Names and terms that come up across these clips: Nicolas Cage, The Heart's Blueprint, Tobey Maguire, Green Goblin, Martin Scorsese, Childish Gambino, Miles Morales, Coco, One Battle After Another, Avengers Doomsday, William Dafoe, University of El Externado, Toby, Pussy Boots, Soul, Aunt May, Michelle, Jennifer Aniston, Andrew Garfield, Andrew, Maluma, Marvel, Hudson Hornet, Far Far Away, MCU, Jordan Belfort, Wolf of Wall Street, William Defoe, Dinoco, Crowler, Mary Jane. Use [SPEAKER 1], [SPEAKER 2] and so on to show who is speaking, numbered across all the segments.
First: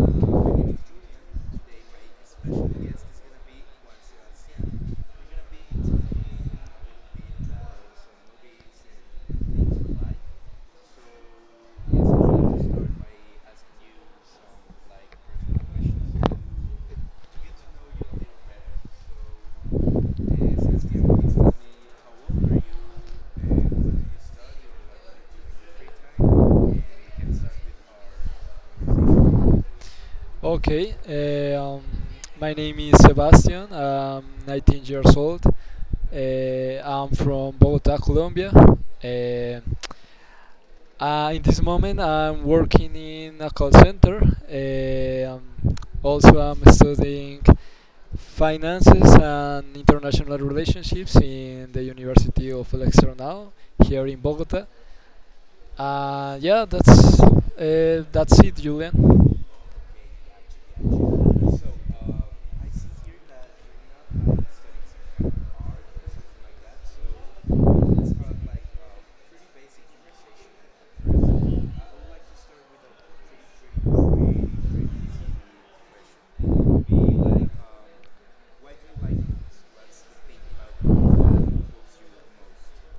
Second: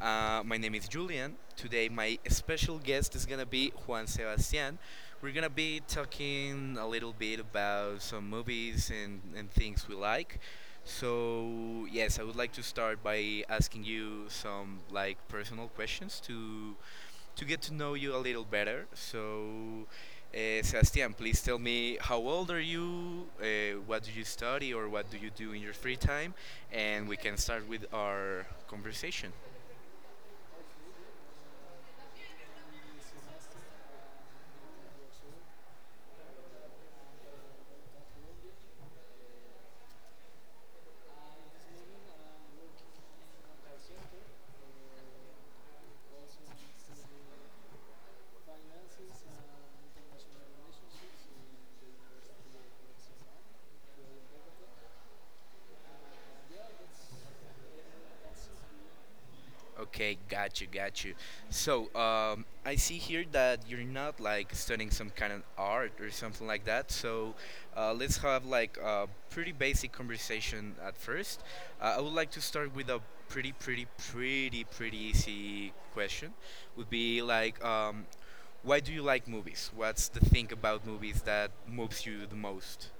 [SPEAKER 1] My name is Julian. Today, my special guest is gonna be Juan Sebastian. We're gonna be talking a little bit about some movies and things we like. So, yes, I would like to start by asking you some like personal questions to get to know you a little better. So, Sebastian, please tell me, how old are you? What do you study, or what do you do in your free time? And we can start with our conversation.
[SPEAKER 2] Okay, eh, um, my name is Sebastian. I'm 19 years old. I'm from Bogota, Colombia. Eh, in this moment, I'm working in a call center. Eh, um, Also, I'm studying finances and international relationships in the University of El Externado here in Bogota. Yeah, that's it, Julian.
[SPEAKER 1] Okay, got you, got you. So, I see here that you're not like studying some kind of art or something like that. So, let's have like a pretty basic conversation at first. I would like to start with a pretty easy question. Would be like, why do you like movies? What's the thing about movies that moves you the most?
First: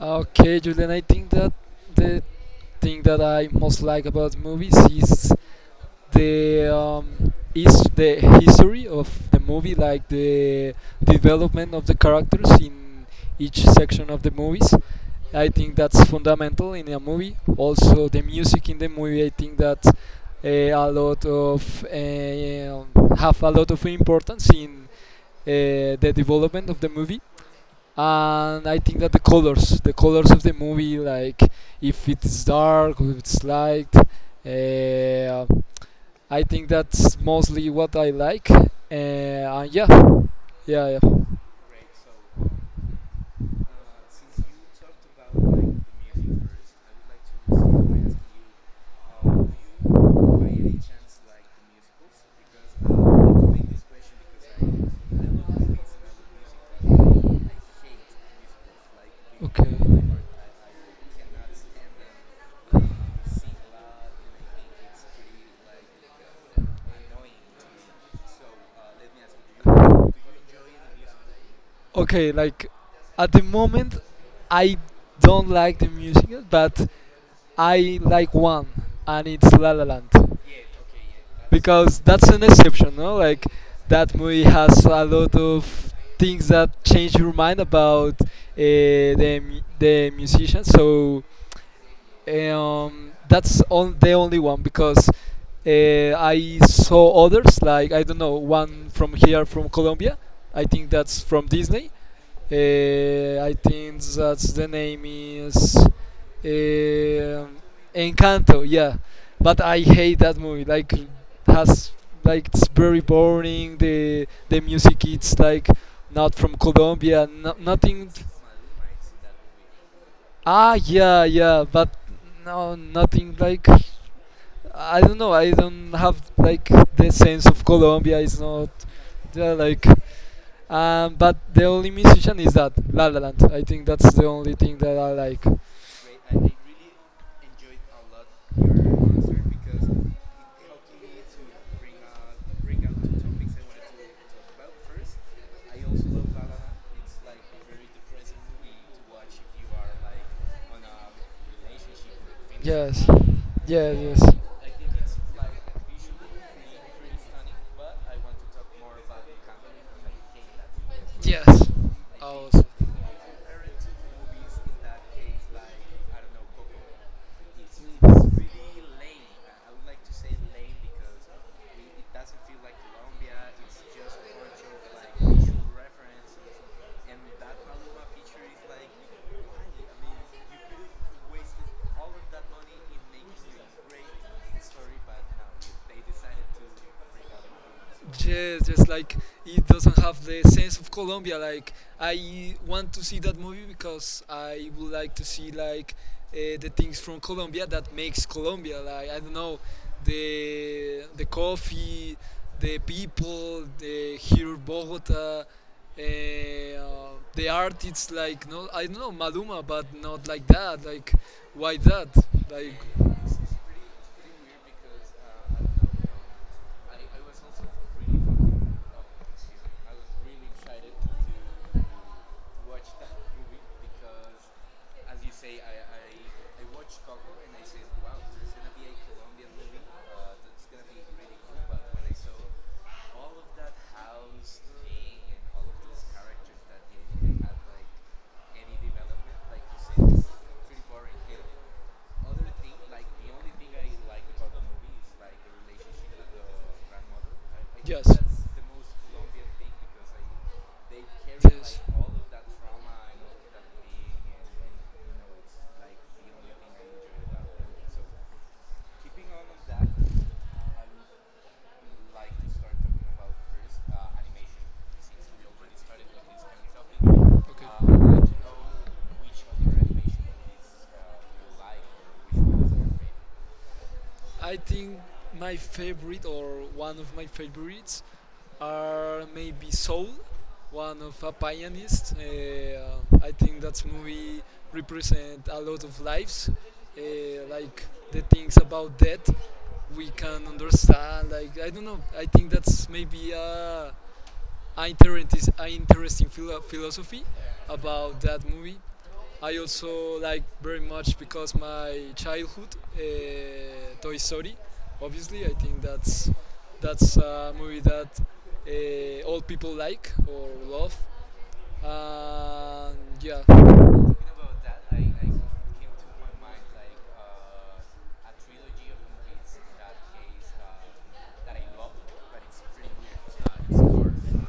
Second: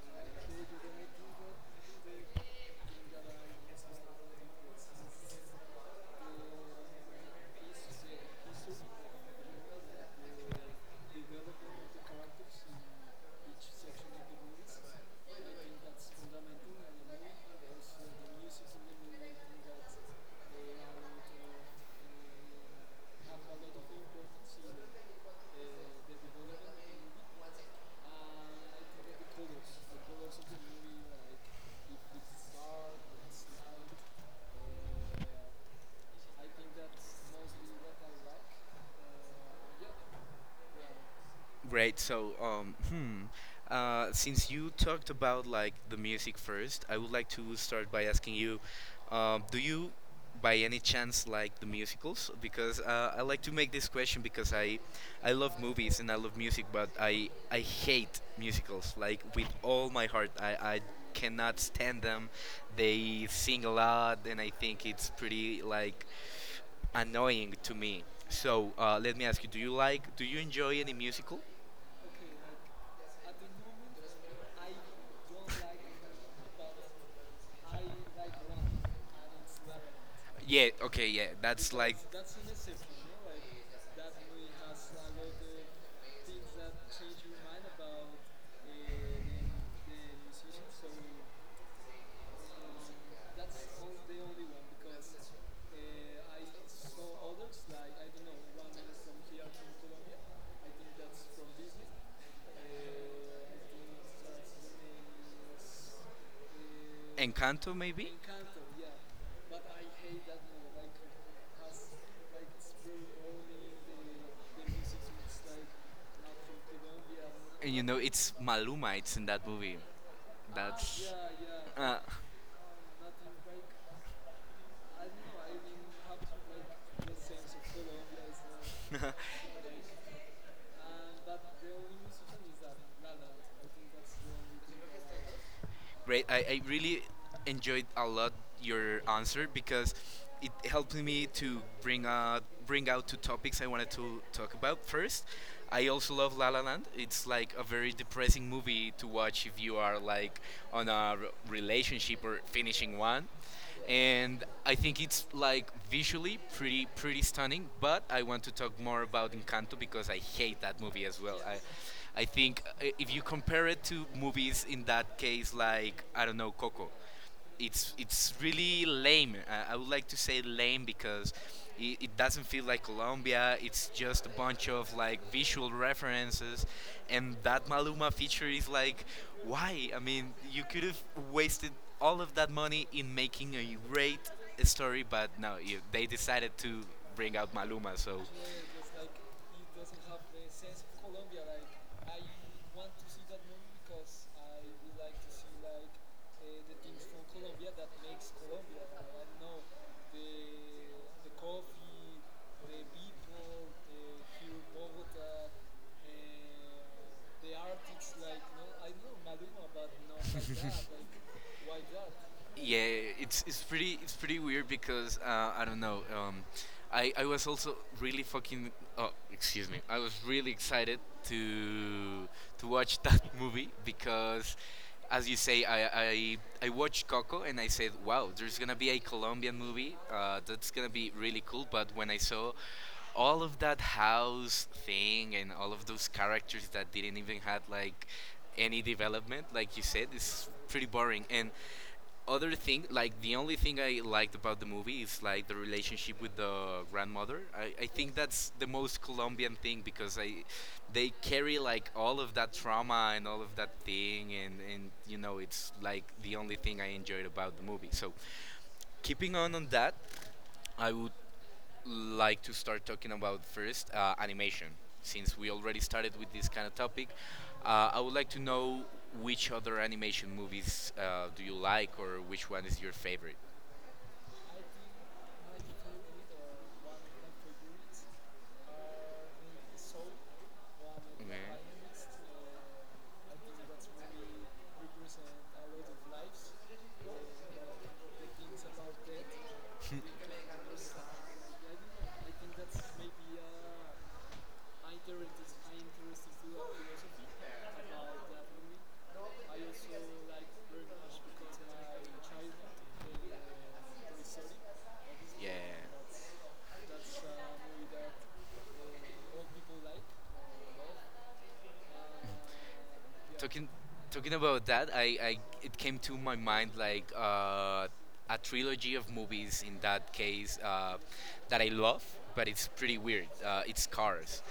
[SPEAKER 2] Okay, Julian, I think that the thing that I most like about movies is the history of the movie, like the development of the characters in each section of the movies. I think that's fundamental in a movie. Also, the music in the movie, I think that a lot of have a lot of importance in the development of the movie, and I think that the colors of the movie, like if it's dark or if it's light, I think that's mostly what I like. And yeah.
[SPEAKER 1] Great. So, hmm. Since you talked about like the music first, I would like to start by asking you, um, do you, by any chance, like the musicals? Because I like to make this question because I love movies and I love music, but I hate musicals like with
[SPEAKER 2] Okay,
[SPEAKER 1] all my heart. I cannot stand them. They sing a lot, and I think it's pretty like annoying to me. So let me ask you: Do you like? Do you enjoy any musical?
[SPEAKER 2] okay. Like at the moment, I don't like the music, but I like one, and it's La La Land.
[SPEAKER 1] Yeah, okay, yeah. That's like
[SPEAKER 2] Because that's an exception, no? Like that movie has a lot of things that change your mind about the musician. So that's on the only one because I saw others like I don't know one from here from Colombia. I think that's from Disney. I think that the name is
[SPEAKER 1] Encanto, maybe?
[SPEAKER 2] Encanto. Yeah, but I hate that movie. Like, has like it's very boring. The music it's like not from Colombia. No,
[SPEAKER 1] And you know,
[SPEAKER 2] nothing.
[SPEAKER 1] it's Maluma, it's in that movie.
[SPEAKER 2] Ah,
[SPEAKER 1] That's.
[SPEAKER 2] yeah, yeah, but
[SPEAKER 1] Uh,
[SPEAKER 2] no, nothing like I don't know. I don't have like the sense of Colombia. It's not they're like, but the only musician is that La La Land. I think that's the only thing that I like.
[SPEAKER 1] Great. I really enjoyed a lot your answer because it helped me to bring out two topics I wanted to talk about. First, I also love La La Land. It's like a very depressing movie to watch if you are like on a relationship or finishing one,
[SPEAKER 2] Yes, yes.
[SPEAKER 1] and I think it's like visually pretty stunning. But I want to talk more about Encanto because I hate that
[SPEAKER 2] Well.
[SPEAKER 1] movie as well.
[SPEAKER 2] Yes. I
[SPEAKER 1] I,
[SPEAKER 2] think
[SPEAKER 1] I think
[SPEAKER 2] awesome.
[SPEAKER 1] if you compare it to movies in that case, like I don't know, Coco, it's really lame. I would like to say lame because it doesn't feel like Colombia. It's just a bunch of like visual references, and that Maluma feature is like, why? I mean, you could have wasted all of that money in making a great story, but no, they decided to bring out Maluma. So
[SPEAKER 2] Yes, just like it doesn't have the sense of Colombia. Like I want to see that movie because I would like to see like the things from Colombia that makes Colombia. Like I don't know, the coffee, the people, the here Bogota, the art it's like no I don't know Maluma but not like that, like why that, like
[SPEAKER 1] yeah, it's pretty weird because I don't know. I was also really fucking. Oh, excuse me. I was really excited to to watch that movie because, as you say, I watched Coco and I said, wow, there's gonna be a Colombian movie. That's gonna be really cool. But when I saw all of that house thing and all of those characters that didn't even had like any development, like you said, it's pretty boring. And other thing, like the only thing I liked about the movie is like the relationship with the grandmother. I think that's the most Colombian thing because I they carry like all of that trauma and all of that thing, and you know, it's like the only thing I enjoyed about the movie. So keeping on that, I would like to start talking about first animation. Since we already started with this kind of topic, I would like to know which other animation movies do you like, or which one is your favorite?
[SPEAKER 2] I think my favorite or one of my favorites are maybe Soul, one of
[SPEAKER 1] Okay.
[SPEAKER 2] a pianist. I think that movie represent a lot of lives, uh, like the things about death we can understand. Like I don't know. I think that's maybe a interesting, an interesting philosophy about that movie. I also like very much because my childhood, Toy Story. Obviously, I think that's a movie that all people like or love. And
[SPEAKER 1] Yeah.
[SPEAKER 2] yeah.
[SPEAKER 1] Talking about that, I it came to my mind like a trilogy of movies, in that case, that I love, but it's pretty weird. It's Cars.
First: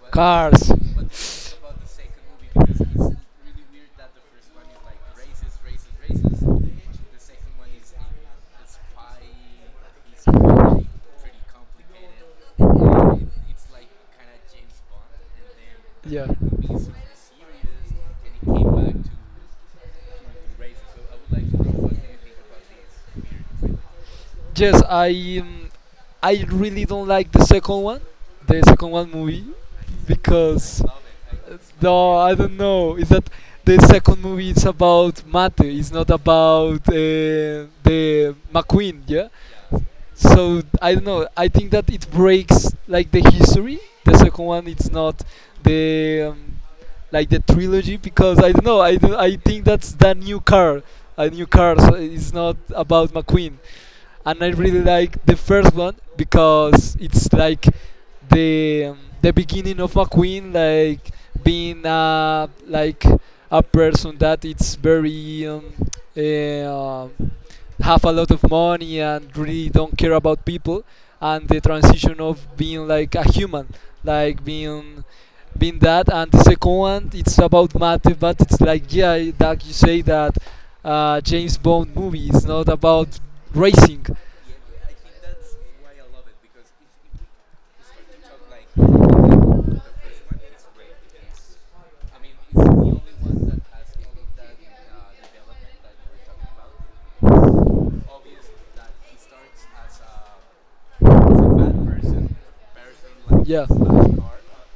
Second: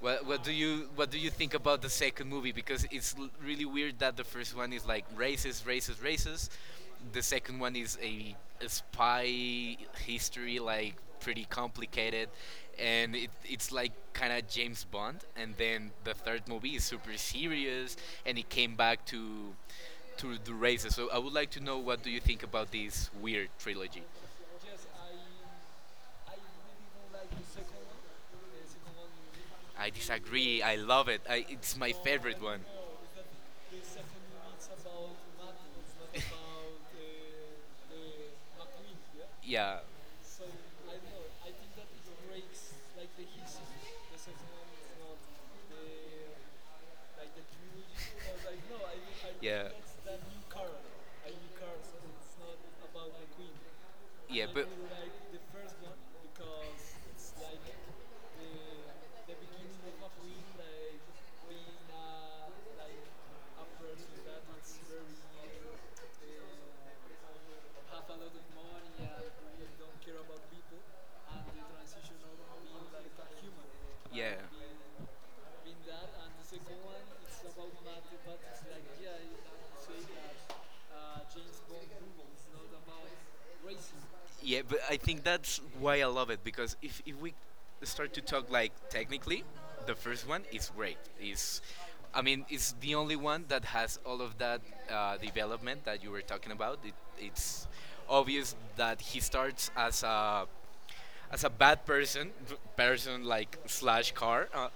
[SPEAKER 1] What do you think about the second movie? Because it's really weird that the first one is like races. The second one is a spy history, like pretty complicated, and it's like kind of James Bond. And then the third movie is super serious, and it came back to the races. So I would like to know, what do you think about this weird trilogy?
[SPEAKER 2] Weird, yes. I I really don't like the second one movie,
[SPEAKER 1] I disagree. I
[SPEAKER 2] because
[SPEAKER 1] love it. It's my
[SPEAKER 2] no, I
[SPEAKER 1] favorite
[SPEAKER 2] don't
[SPEAKER 1] one.
[SPEAKER 2] know. Is that the second movie? It's about Mate. It's not about the McQueen. Yeah,
[SPEAKER 1] Yeah,
[SPEAKER 2] so I don't know. I think that it breaks like the history. The second one, it's not the like the trilogy because I don't know. I think
[SPEAKER 1] yeah,
[SPEAKER 2] that's the new car, a new car. So it's not about McQueen, and
[SPEAKER 1] yeah.
[SPEAKER 2] I
[SPEAKER 1] But
[SPEAKER 2] really like the first one because it's like the beginning of a queen, like being like a person that it's very eh, um, have a lot of money and really don't care about people, and the transition of being like a human,
[SPEAKER 1] Yeah.
[SPEAKER 2] like being been that, and the second one it's about math but it's like yeah that you say that james bond movie is not about racing. Yeah,
[SPEAKER 1] Yeah, but I think that's why I love it, because if we start to talk like,
[SPEAKER 2] like
[SPEAKER 1] the first one, it's great. It's, I mean, it's the only one that has all of that development that you were talking about. It's obvious that he starts as a bad person, like slash car.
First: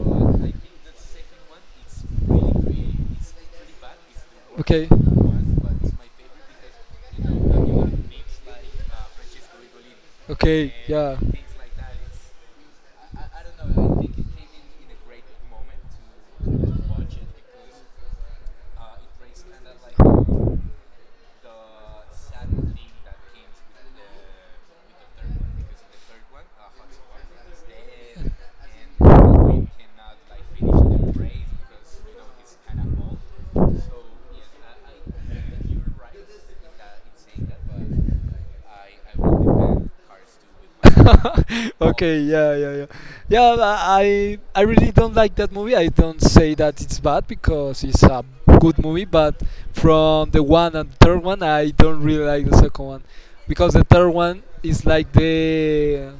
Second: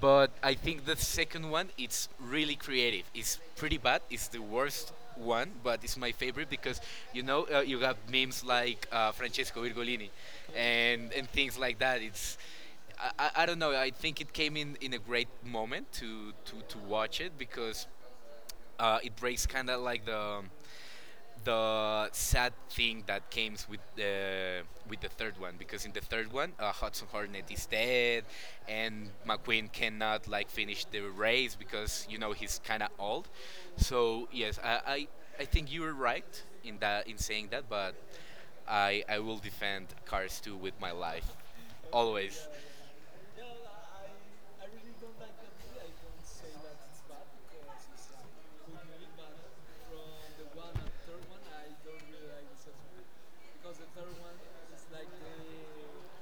[SPEAKER 1] But I think the second one, it's really creative. It's pretty bad. It's the worst one, but it's my favorite, because you know, you have memes like Francesco Virgolini,
[SPEAKER 2] okay,
[SPEAKER 1] and
[SPEAKER 2] yeah.
[SPEAKER 1] things like that. It's I don't know. I think it came in a great moment to watch it, because it breaks kind of like the sad thing that came with the third one, because in the third one Hudson Hornet is dead and McQueen cannot like finish the race because, you know, he's kind of old. So yes, I think you were right in that, in saying that, but I will defend Cars 2 with my life
[SPEAKER 2] Okay,
[SPEAKER 1] always.
[SPEAKER 2] yeah, yeah, yeah, yeah. I really don't like that movie. I don't say that it's bad because it's a good movie, but from the one and third one, I don't really like the second one because the third one is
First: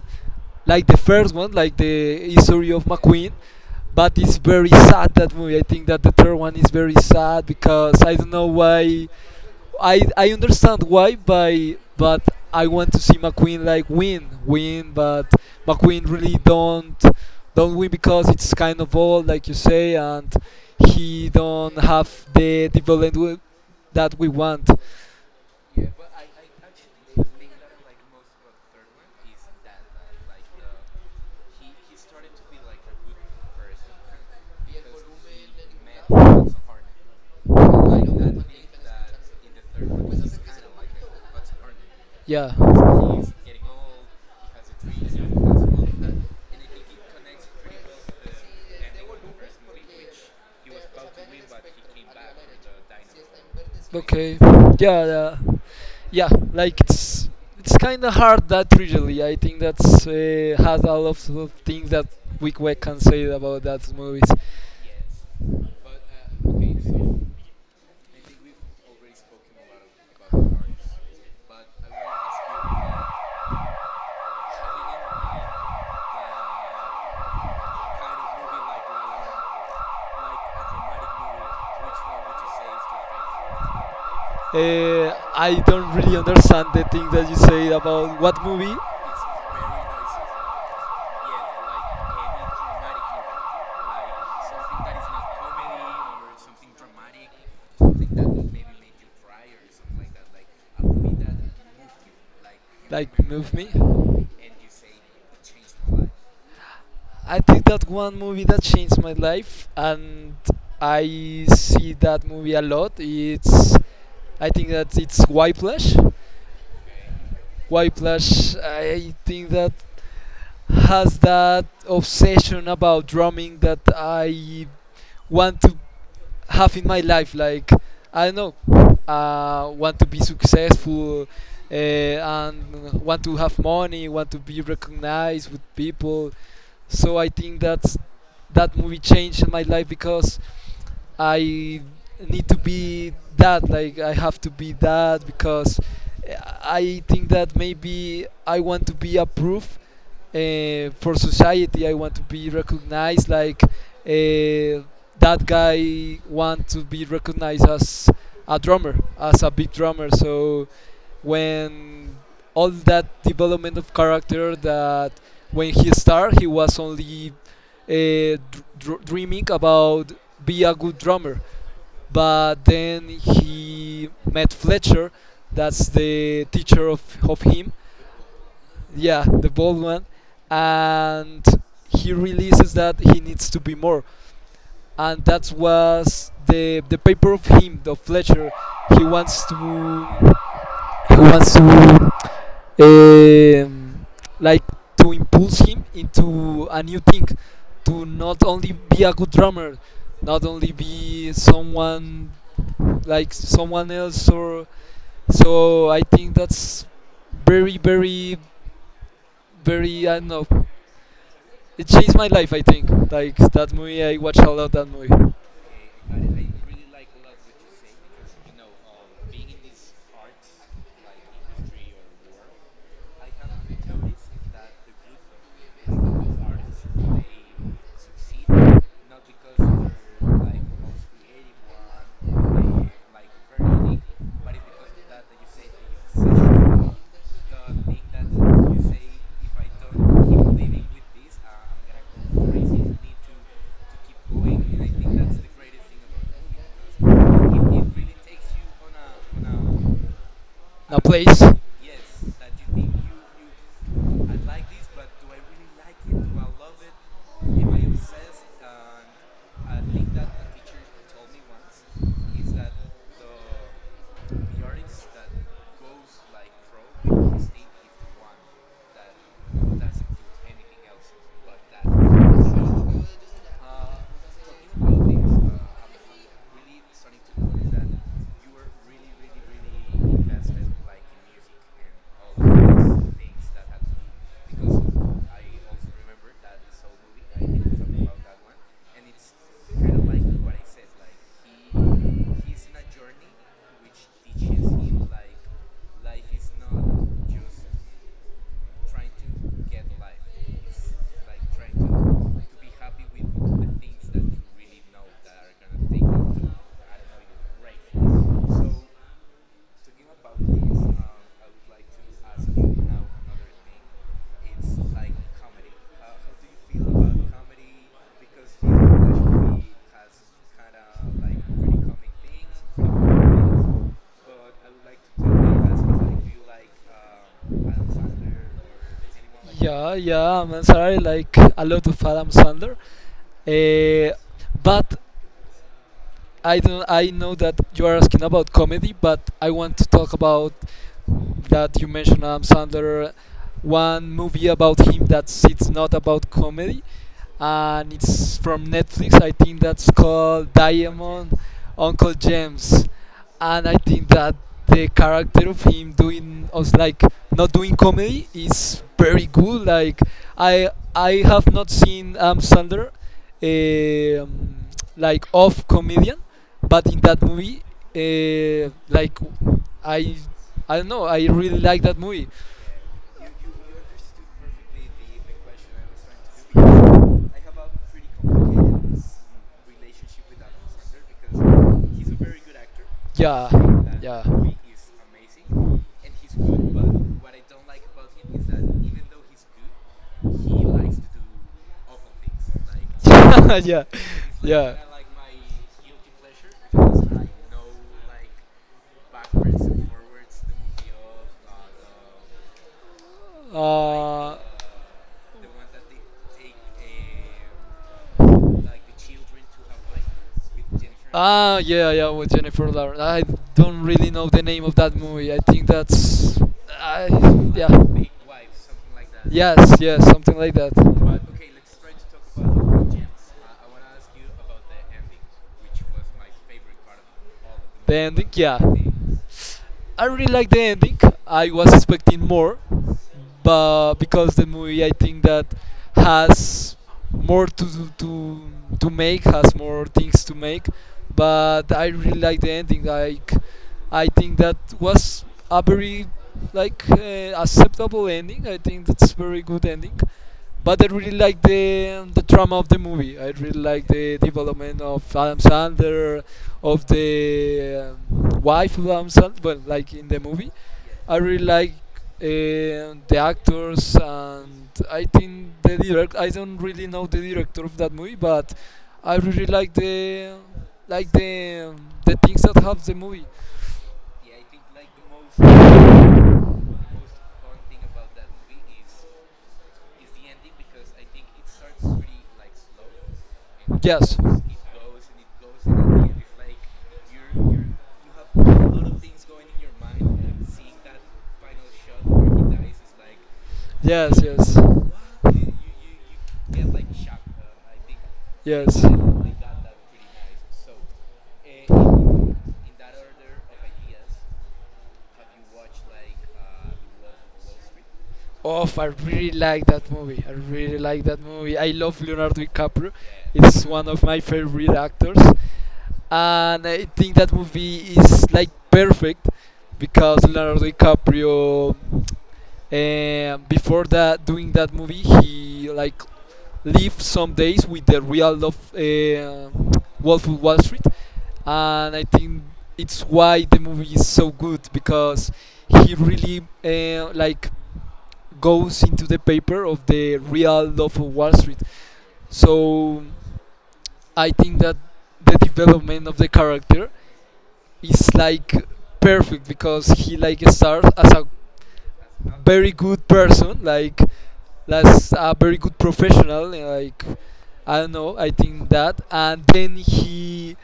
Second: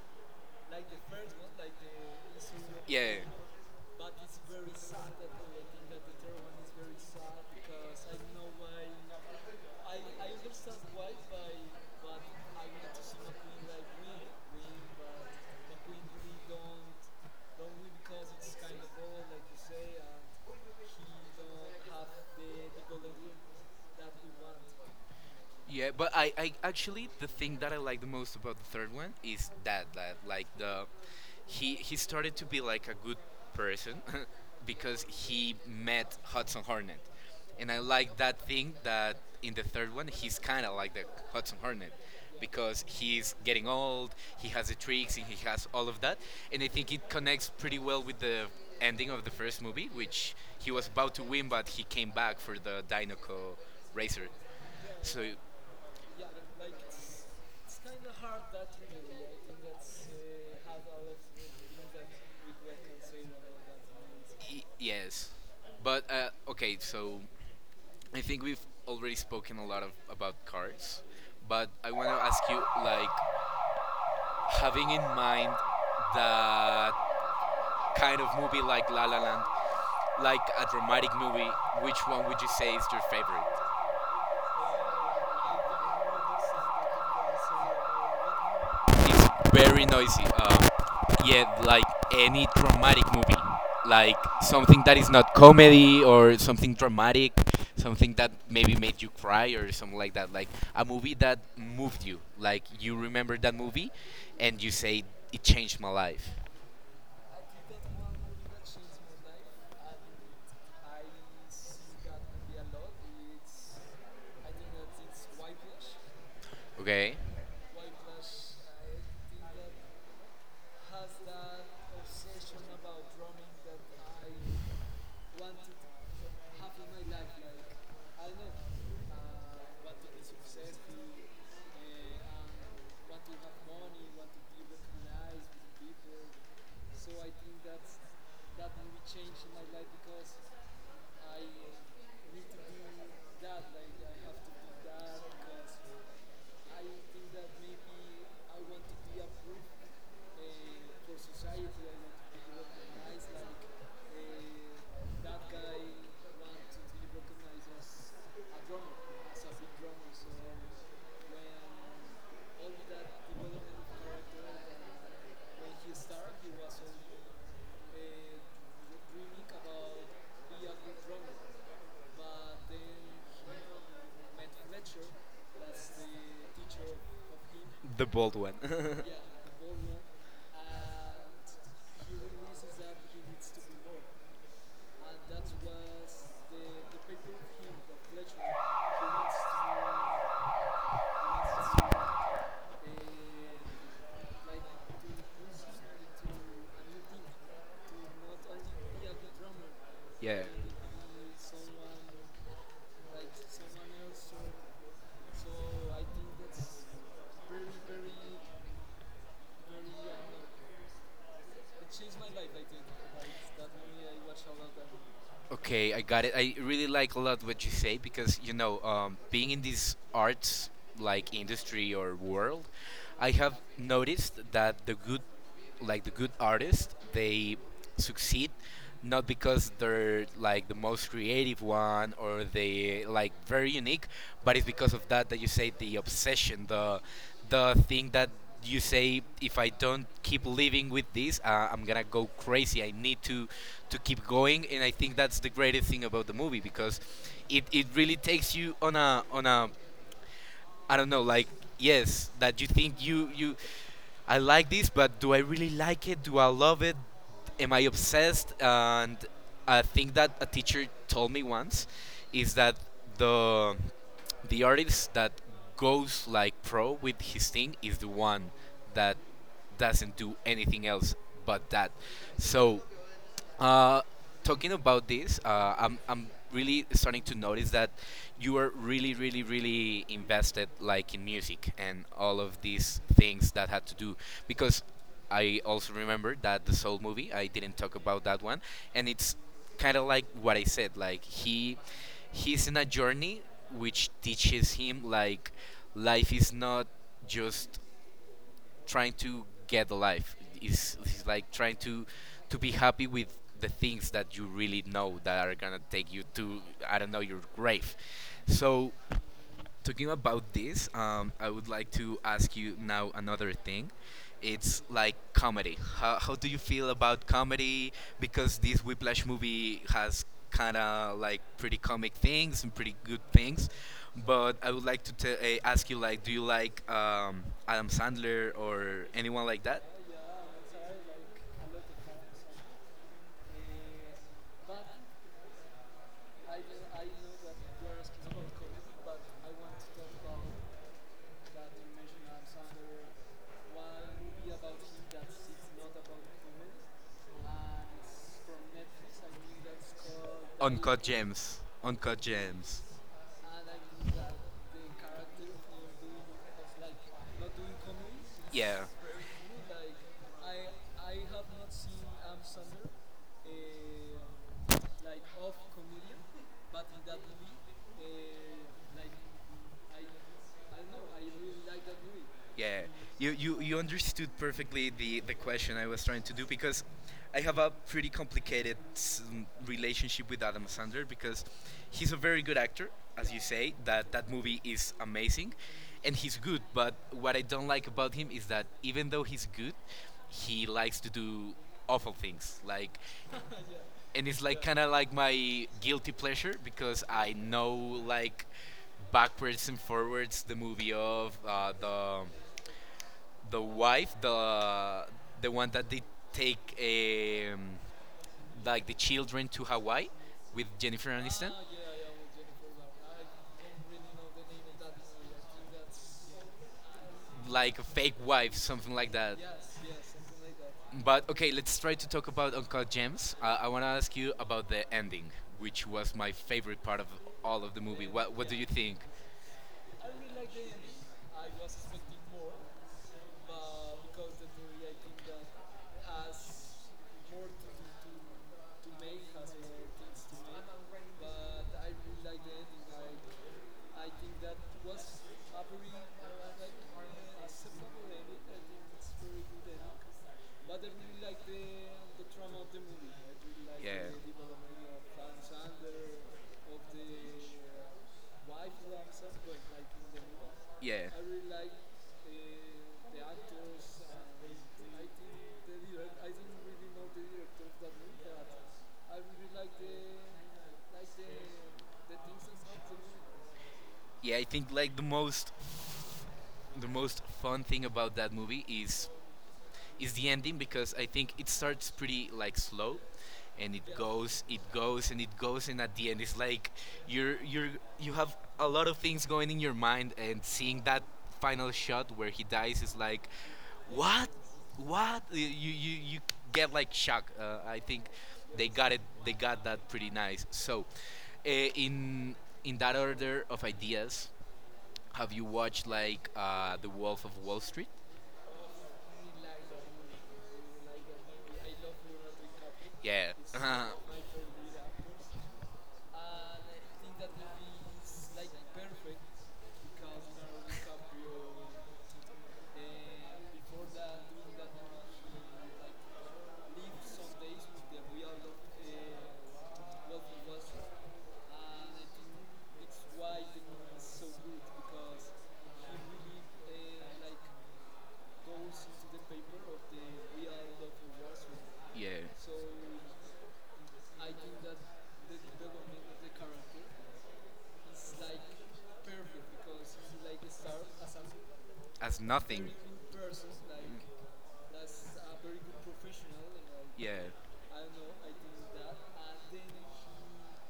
[SPEAKER 2] like the first one, like the history of
[SPEAKER 1] Yeah.
[SPEAKER 2] McQueen. But it's very sad that movie. I think that the third one is very sad because I don't know why. I understand why, by but I want to see McQueen like win, win. But McQueen really don't win because it's kind of old, like you say, and he don't have the development that we want.
[SPEAKER 1] Yeah, but I actually, the thing that I like the most about the third one is that, that like the he started to be like a good person because he met Hudson Hornet. And I like that thing, that in the third one he's kind of like the Hudson Hornet,
[SPEAKER 2] Yeah.
[SPEAKER 1] because he's getting old, he has the tricks and he has all of that. And I think it connects pretty well with the ending of the first movie, which he was about to win but he came back for the Dinoco racer.
[SPEAKER 2] Okay. Yeah.
[SPEAKER 1] So
[SPEAKER 2] Yeah. Yeah, like it's kind of hard that usually. I think that's has a lot of things that we can say about that movies.
[SPEAKER 1] Yes, but okay. So I think we've already spoken a lot of about cars, but I want to ask you, like, having in mind that kind of movie like La La Land, like a dramatic movie, which one would you say is your favorite?
[SPEAKER 2] Uh, I don't really understand the thing that you say about what movie
[SPEAKER 1] It's very noisy. Yeah, like any dramatic movie, like something that is not comedy, or something dramatic, something that maybe made you cry or something like that. Like a movie that moved you. Like you
[SPEAKER 2] like
[SPEAKER 1] remember
[SPEAKER 2] move
[SPEAKER 1] that
[SPEAKER 2] me.
[SPEAKER 1] movie, and you say it changed my life.
[SPEAKER 2] I think that one movie that changed my life, and I see that movie a lot. It's, I think that it's Whiplash.
[SPEAKER 1] Okay,
[SPEAKER 2] Whiplash. I think that has that obsession about drumming that I want to have in my life. Like I don't know, want to be successful, and want to have money, want to be recognized with people. So I think that's that movie changed my life because I need to be that, like I have to be that because I think that maybe I want to be approved for society. I want to be recognized, like that guy want to be recognized as a drummer, as a big drummer. So when all that development of character that when he started he was only uh, dreaming about be a good drummer. But then he met Fletcher, that's the teacher of him,
[SPEAKER 1] the bold one.
[SPEAKER 2] yeah, the bald one, and he realizes that he needs to be more. And that was the paper of him, the Fletcher. He wants to he wants to eh, like to impulse him into a new thing, to not only be a good drummer,
[SPEAKER 1] yeah.
[SPEAKER 2] not only be someone like someone else or so I think that's very very very I don't know it changed my life I think like that movie I watched a lot that movie
[SPEAKER 1] Okay, I got it. I really like a lot what you say, because you know, being in this arts like industry or world, I have noticed that the good, like the good artists, they succeed not because they're like the most creative one or they like very unique, but it's because of that that you say, the obsession, the thing that you say, if I don't keep living with this, I'm gonna go crazy, I need to keep going. And I think that's the greatest thing about the movie, because it really takes you on a on a, I
[SPEAKER 2] now
[SPEAKER 1] don't know,
[SPEAKER 2] please.
[SPEAKER 1] like, yes, that you think you you I like this, but do I really like it? Do I love it? Am I obsessed? And a thing that a teacher told me once is that the the artist that goes like pro with his thing is the one that doesn't do anything else but that. So uh, talking about this, I'm really starting to notice that you are really invested, like in music and all of these things that had to do. Because I also remember that the Soul movie. I didn't talk about that one, and it's kind of like what I said. Like he's in a journey which teaches him like life is not just trying to get a life. It's like trying to be happy with the things that you really know that are gonna take you to, I don't know, your grave. So talking about this, I would like to ask you now another thing. It's like comedy. How do you feel about comedy? Because this Whiplash movie has kind of like pretty comic things and pretty good things. But I would like to ask you, like, do you like Adam Sandler or anyone like that?
[SPEAKER 2] Yeah, yeah, I'm sorry, like a lot of Adam Sandler. Uh, but I don't. I know that you are asking about comedy, but I want to talk about that you mentioned Adam Sandler. One movie about him that it's not about comedy, and it's from Netflix. I think that's called
[SPEAKER 1] Uncut
[SPEAKER 2] Diamond,
[SPEAKER 1] Gems.
[SPEAKER 2] Uncle
[SPEAKER 1] Uncut Gems.
[SPEAKER 2] James, and I think that the character of him doing us like not doing comedy is
[SPEAKER 1] Yeah,
[SPEAKER 2] very good. Like I have not seen Sandler um, like off comedian, but in that movie, like I I don't know, I really like that movie.
[SPEAKER 1] yeah. You understood perfectly the question I was trying to do because. I have a pretty complicated relationship with Adam Sandler because he's a very good actor, as you
[SPEAKER 2] Yeah,
[SPEAKER 1] say. That
[SPEAKER 2] yeah.
[SPEAKER 1] that movie is amazing, and he's good. But what I don't like about him is that, even though he's good, he likes to do awful things. Like,
[SPEAKER 2] Yeah, like
[SPEAKER 1] and it's like
[SPEAKER 2] yeah.
[SPEAKER 1] kind of like my guilty pleasure because I know like backwards and forwards the movie of the wife,
[SPEAKER 2] Uh,
[SPEAKER 1] the one that they take.
[SPEAKER 2] um,
[SPEAKER 1] Like the children to Hawaii with Jennifer Aniston,
[SPEAKER 2] ah, yeah, yeah, with Jennifer Lawrence. I don't really know the name of that movie. I think that's, I, yeah,
[SPEAKER 1] like a fake wife, something like that.
[SPEAKER 2] yes, yes, something like that.
[SPEAKER 1] But okay, let's try to talk about Uncut Gems. I want to ask you about the
[SPEAKER 2] Ending,
[SPEAKER 1] ending, which was my favorite part of all of the movie. What do
[SPEAKER 2] yeah,
[SPEAKER 1] you think?
[SPEAKER 2] I really like the ending. I was expecting more, but because the movie I think that has more to make, has more things to make. But I really like the ending. Like I think that was a very like acceptable ending. I think that's very good ending, but I really like the drama of the movie. I really like
[SPEAKER 1] Yeah.
[SPEAKER 2] the development of Adam Sandler, of the wife of Adam Sandler. Well, like in the movie,
[SPEAKER 1] Yeah.
[SPEAKER 2] I really like the actors, and I think the direct. I don't really know the director of that movie, but I really like the like the things that have the movie.
[SPEAKER 1] Yeah, I think like the most fun thing about that movie is the ending because I think it starts pretty like slow and it goes and it goes and at the end it's like you're you're you have a lot of things going in your mind and seeing that final shot where he dies is like
[SPEAKER 2] Yes,
[SPEAKER 1] what
[SPEAKER 2] yes.
[SPEAKER 1] what you get like shock, I think they got that pretty nice. So in that order of ideas, have you watched like the Wolf of Wall Street?
[SPEAKER 2] Oh, I really like that movie. I really like that movie. I love Leonardo DiCaprio.
[SPEAKER 1] Yeah.
[SPEAKER 2] Yeah, it's one of my favorite actors. And I think that movie is like perfect because Leonardo DiCaprio, before that doing that movie, he like lived some days with the real love, Wolf of Wall Street, and I think it's why the movie is so good because he really like goes into the paper of the real love of Wall Street.
[SPEAKER 1] Yeah.
[SPEAKER 2] So I think that the development of the character is like perfect because he like starts as a
[SPEAKER 1] As nothing.
[SPEAKER 2] very good person, like as a very good professional, like
[SPEAKER 1] Yeah.
[SPEAKER 2] I don't know, I think that, and then he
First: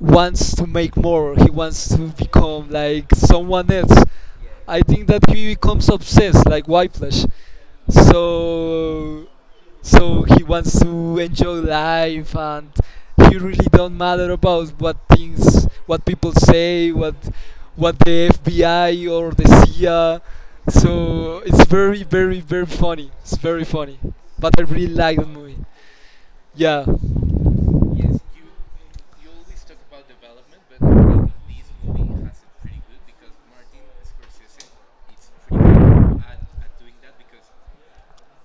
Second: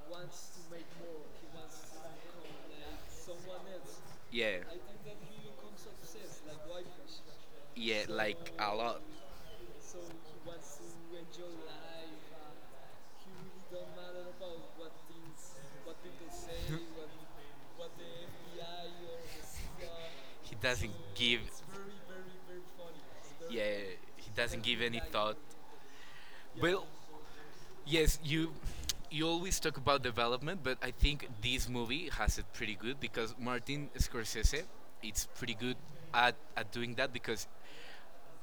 [SPEAKER 2] wants to make more. He wants to become like someone else.
[SPEAKER 1] Yeah.
[SPEAKER 2] I think that he becomes obsessed, like Whiteflash,
[SPEAKER 1] Yeah, like a lot.
[SPEAKER 2] so he wants to enjoy life and he really don't matter about what things, what people say, what the fbi or the cia,
[SPEAKER 1] He doesn't
[SPEAKER 2] so
[SPEAKER 1] give.
[SPEAKER 2] it's very funny, it's very
[SPEAKER 1] Yeah,
[SPEAKER 2] funny,
[SPEAKER 1] he
[SPEAKER 2] but I
[SPEAKER 1] doesn't give
[SPEAKER 2] really
[SPEAKER 1] any
[SPEAKER 2] like the
[SPEAKER 1] thought.
[SPEAKER 2] movie, yeah,
[SPEAKER 1] Well, yes, you always talk about development, but I think this movie has it pretty good because Martin Scorsese, it's pretty good at, doing that because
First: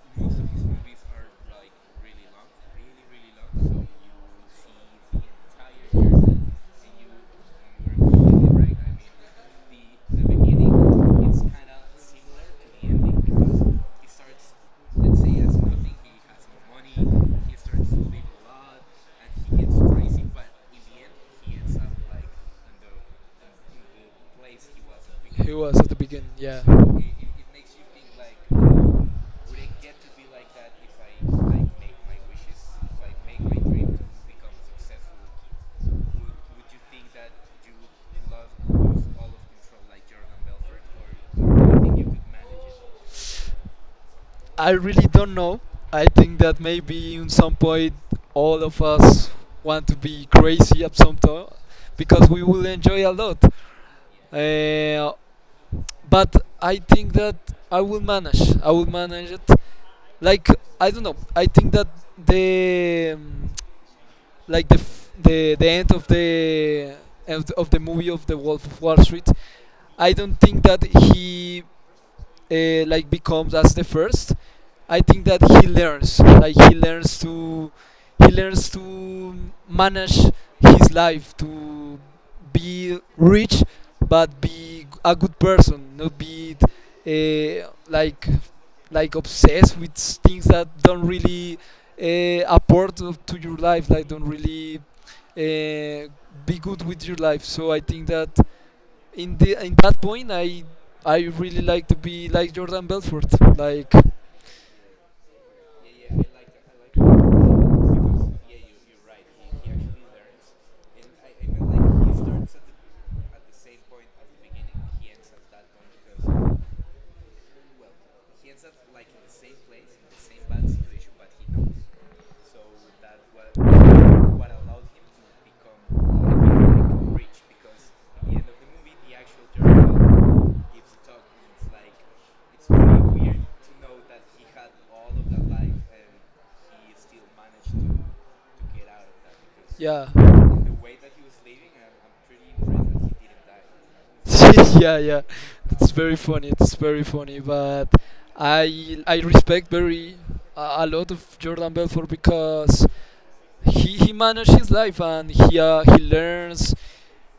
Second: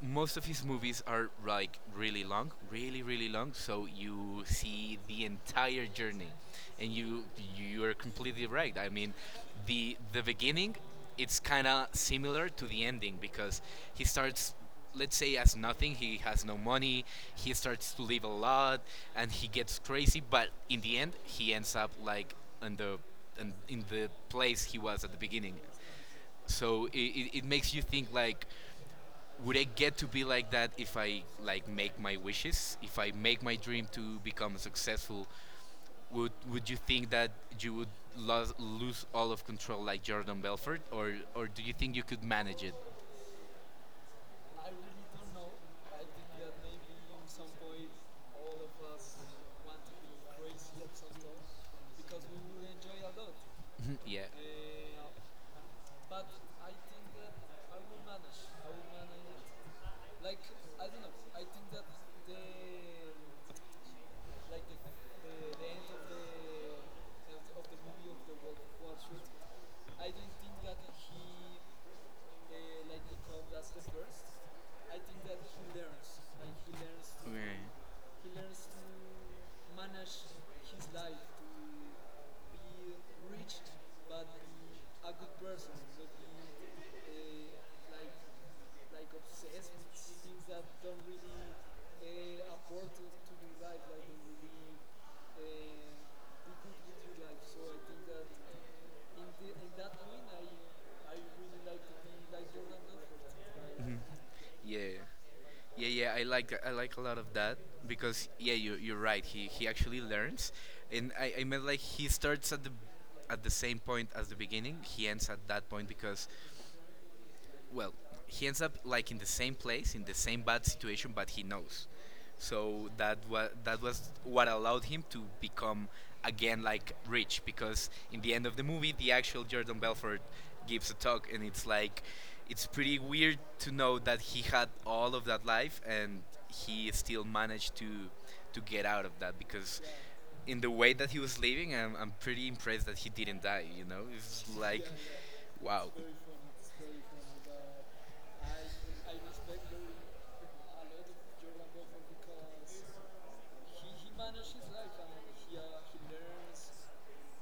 [SPEAKER 1] most of his movies are like really long, really long. So you see the entire journey, and you are completely right. I mean, the beginning, it's kind of similar to the ending because he starts. Let's say as nothing, he has no money. He starts to live a lot, and he gets crazy. But in the end, he ends up like in the in the place he was at the beginning.
[SPEAKER 2] beginning. Yeah.
[SPEAKER 1] So it,
[SPEAKER 2] So
[SPEAKER 1] it, it makes you think like, would I get to be like that if I like make my wishes? If I make my dream to become successful, would you think that you would lose all of control like Jordan Belfort, or do you think you could manage it?
[SPEAKER 2] I really don't know. I think that maybe in some point all of us want to be crazy at some time because we will enjoy a lot.
[SPEAKER 1] Mhm, yeah.
[SPEAKER 2] Uh, but I think that I will manage. I will manage it. Like I don't know. I think that the like the end of the of the movie of the Wolf of Wall Street. I don't think that he like becomes as the first. I think that he learns
[SPEAKER 1] Yeah.
[SPEAKER 2] to he learns to manage his life, to be rich but be a good person, not be like obsessed with things that don't really apport to your life, like don't really uh, be good with your life. So I think that in that point, I really like to be like Jordan Belfort, like.
[SPEAKER 1] Mhm. Yeah. Yeah, yeah, I like a lot of that because yeah, you're right. He actually learns, and I meant like he starts at the same point as the beginning. He ends at that point because, well, he ends up like in the same place, in the same bad situation, but he knows. So that was what allowed him to become again like rich because in the end of the movie, the actual Jordan Belfort gives a talk, and it's like it's pretty weird to know that he had all of that life and he still managed to get out of that, because
[SPEAKER 2] Yeah.
[SPEAKER 1] in the way that he was living, I'm pretty impressed that he didn't die, it's
[SPEAKER 2] Didn't die.
[SPEAKER 1] like
[SPEAKER 2] Yeah, yeah,
[SPEAKER 1] wow.
[SPEAKER 2] it's very funny. It's very funny, but I respect very a lot of Jordan Belfort because he managed his life, and he learns.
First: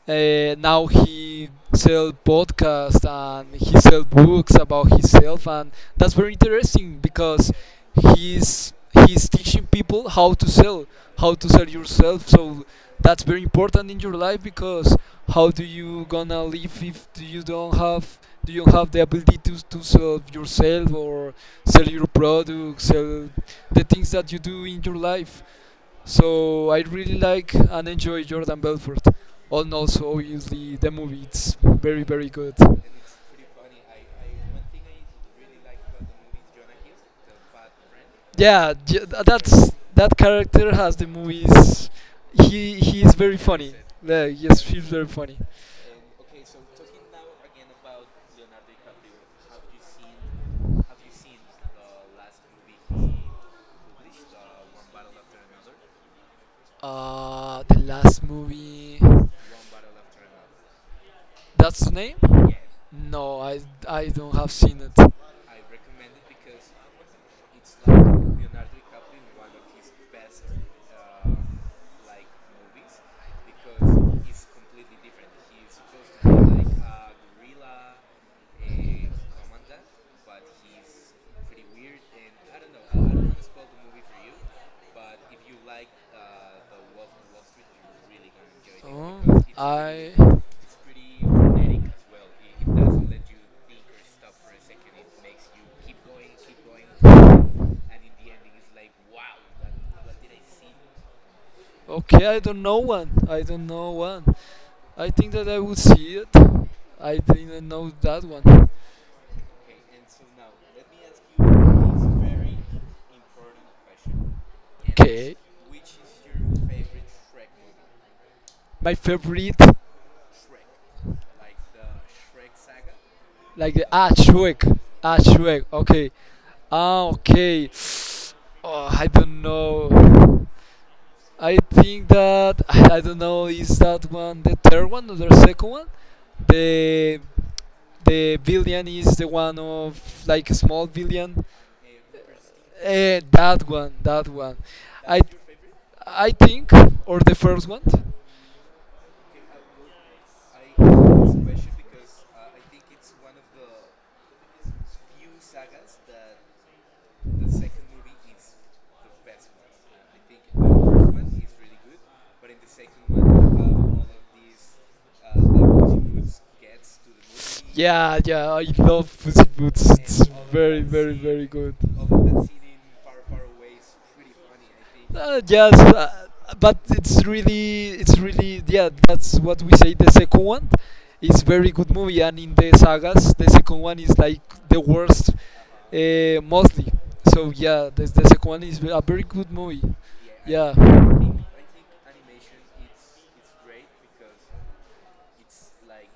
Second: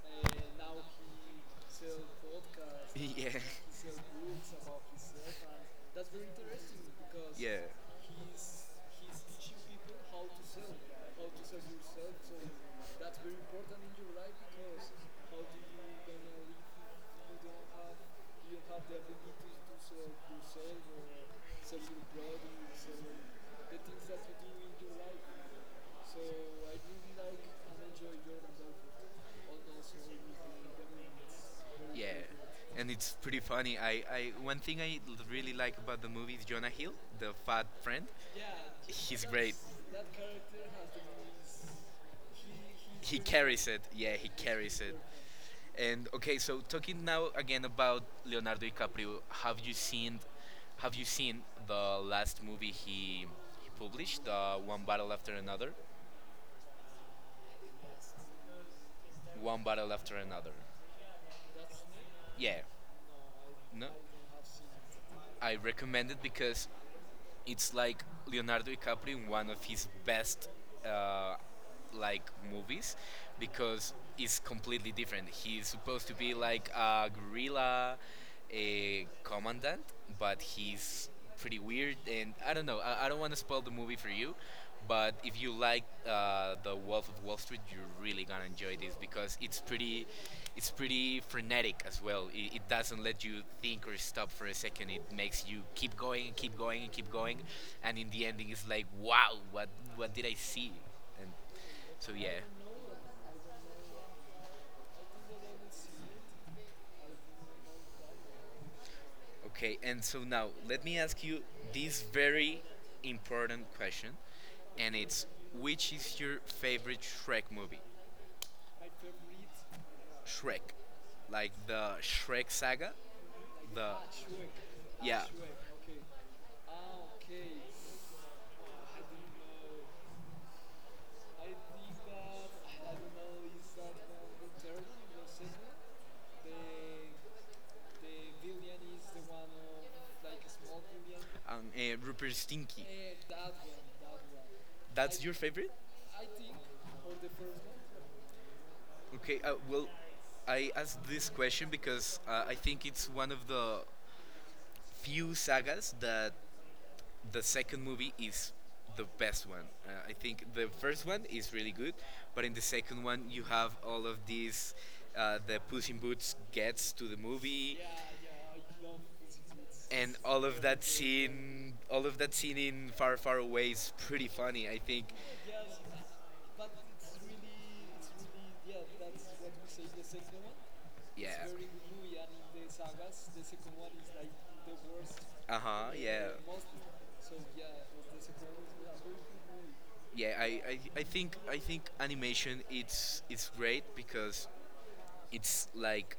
[SPEAKER 2] Now he sell podcasts
[SPEAKER 1] Yeah,
[SPEAKER 2] and he sell books about himself, and that's very interesting because
[SPEAKER 1] yeah,
[SPEAKER 2] he's teaching people how to sell yourself. So that's very important in your life because how do you gonna live if you don't have do you have the ability to, sell yourself or sell your products, sell the things that you do in your life. So I really like and enjoy Jordan Belfort, and also obviously the movie, it's very
[SPEAKER 1] yeah.
[SPEAKER 2] very good.
[SPEAKER 1] And it's pretty funny. I one thing I really like about the movie is Jonah Hill, the fat friend.
[SPEAKER 2] Yeah.
[SPEAKER 1] He's great.
[SPEAKER 2] That's, that character has the movies. He is
[SPEAKER 1] He
[SPEAKER 2] very
[SPEAKER 1] carries
[SPEAKER 2] funny.
[SPEAKER 1] it. Yeah,
[SPEAKER 2] Yeah,
[SPEAKER 1] he
[SPEAKER 2] yes,
[SPEAKER 1] carries
[SPEAKER 2] he's
[SPEAKER 1] it.
[SPEAKER 2] very funny.
[SPEAKER 1] And okay, so talking now again about Leonardo DiCaprio, have you seen the last movie he published, One Battle After Another?
[SPEAKER 2] The last movie,
[SPEAKER 1] One Battle After Another.
[SPEAKER 2] that's the name.
[SPEAKER 1] Yeah.
[SPEAKER 2] No,
[SPEAKER 1] No,
[SPEAKER 2] I don't have seen it.
[SPEAKER 1] I recommend it because it's like Leonardo DiCaprio in one of his best uh, like movies because it's completely different. He's supposed to be like a guerrilla, a commandant, but he's pretty weird and I don't know. I don't want to spoil the movie for you, but if you like the Wolf of Wall Street, you're really gonna enjoy this because
[SPEAKER 2] I really good.
[SPEAKER 1] it's pretty frenetic as well. It doesn't let you think or stop for a second. It makes you keep going and keep going and keep going, and in the ending, it's like, wow, what did I see? And so
[SPEAKER 2] Okay,
[SPEAKER 1] yeah.
[SPEAKER 2] I don't know one. I don't know one. I think that I will see it. I didn't know that one.
[SPEAKER 1] Okay, and so now let me ask you this very important question, and it's:
[SPEAKER 2] Okay.
[SPEAKER 1] which is your favorite Shrek movie?
[SPEAKER 2] My favorite,
[SPEAKER 1] Shrek, like the Shrek saga,
[SPEAKER 2] like the
[SPEAKER 1] the
[SPEAKER 2] ah Shrek, ah
[SPEAKER 1] yeah,
[SPEAKER 2] Shrek. Okay. Ah, okay. Oh, I don't know. I think that I don't know. Is that one the third one or the second one? The the villain is the one of like small villain.
[SPEAKER 1] and Rupert Stinky.
[SPEAKER 2] Eh, that one, that one.
[SPEAKER 1] That's
[SPEAKER 2] I,
[SPEAKER 1] your favorite?
[SPEAKER 2] I think, or the first one.
[SPEAKER 1] Okay. Well, I asked this question because I think it's one of the few sagas that the second movie is the best one. I think the first one is really good, but in the second one you have all of these. The Puss in Boots gets to the movie,
[SPEAKER 2] Yeah, yeah, I love Pussy Boots.
[SPEAKER 1] and
[SPEAKER 2] It's
[SPEAKER 1] all of that
[SPEAKER 2] very, very, very
[SPEAKER 1] scene,
[SPEAKER 2] good.
[SPEAKER 1] all of that scene in Far Far Away is pretty funny. I think.
[SPEAKER 2] Yes, but it's really, yeah, that's what we say. The second one
[SPEAKER 1] Yeah.
[SPEAKER 2] is very good movie, and in the sagas, the second one is like the worst,
[SPEAKER 1] Uh huh. Yeah.
[SPEAKER 2] mostly. So yeah, the second one is a very good movie.
[SPEAKER 1] Yeah. I,
[SPEAKER 2] Yeah.
[SPEAKER 1] I I think I think animation, it's great because it's like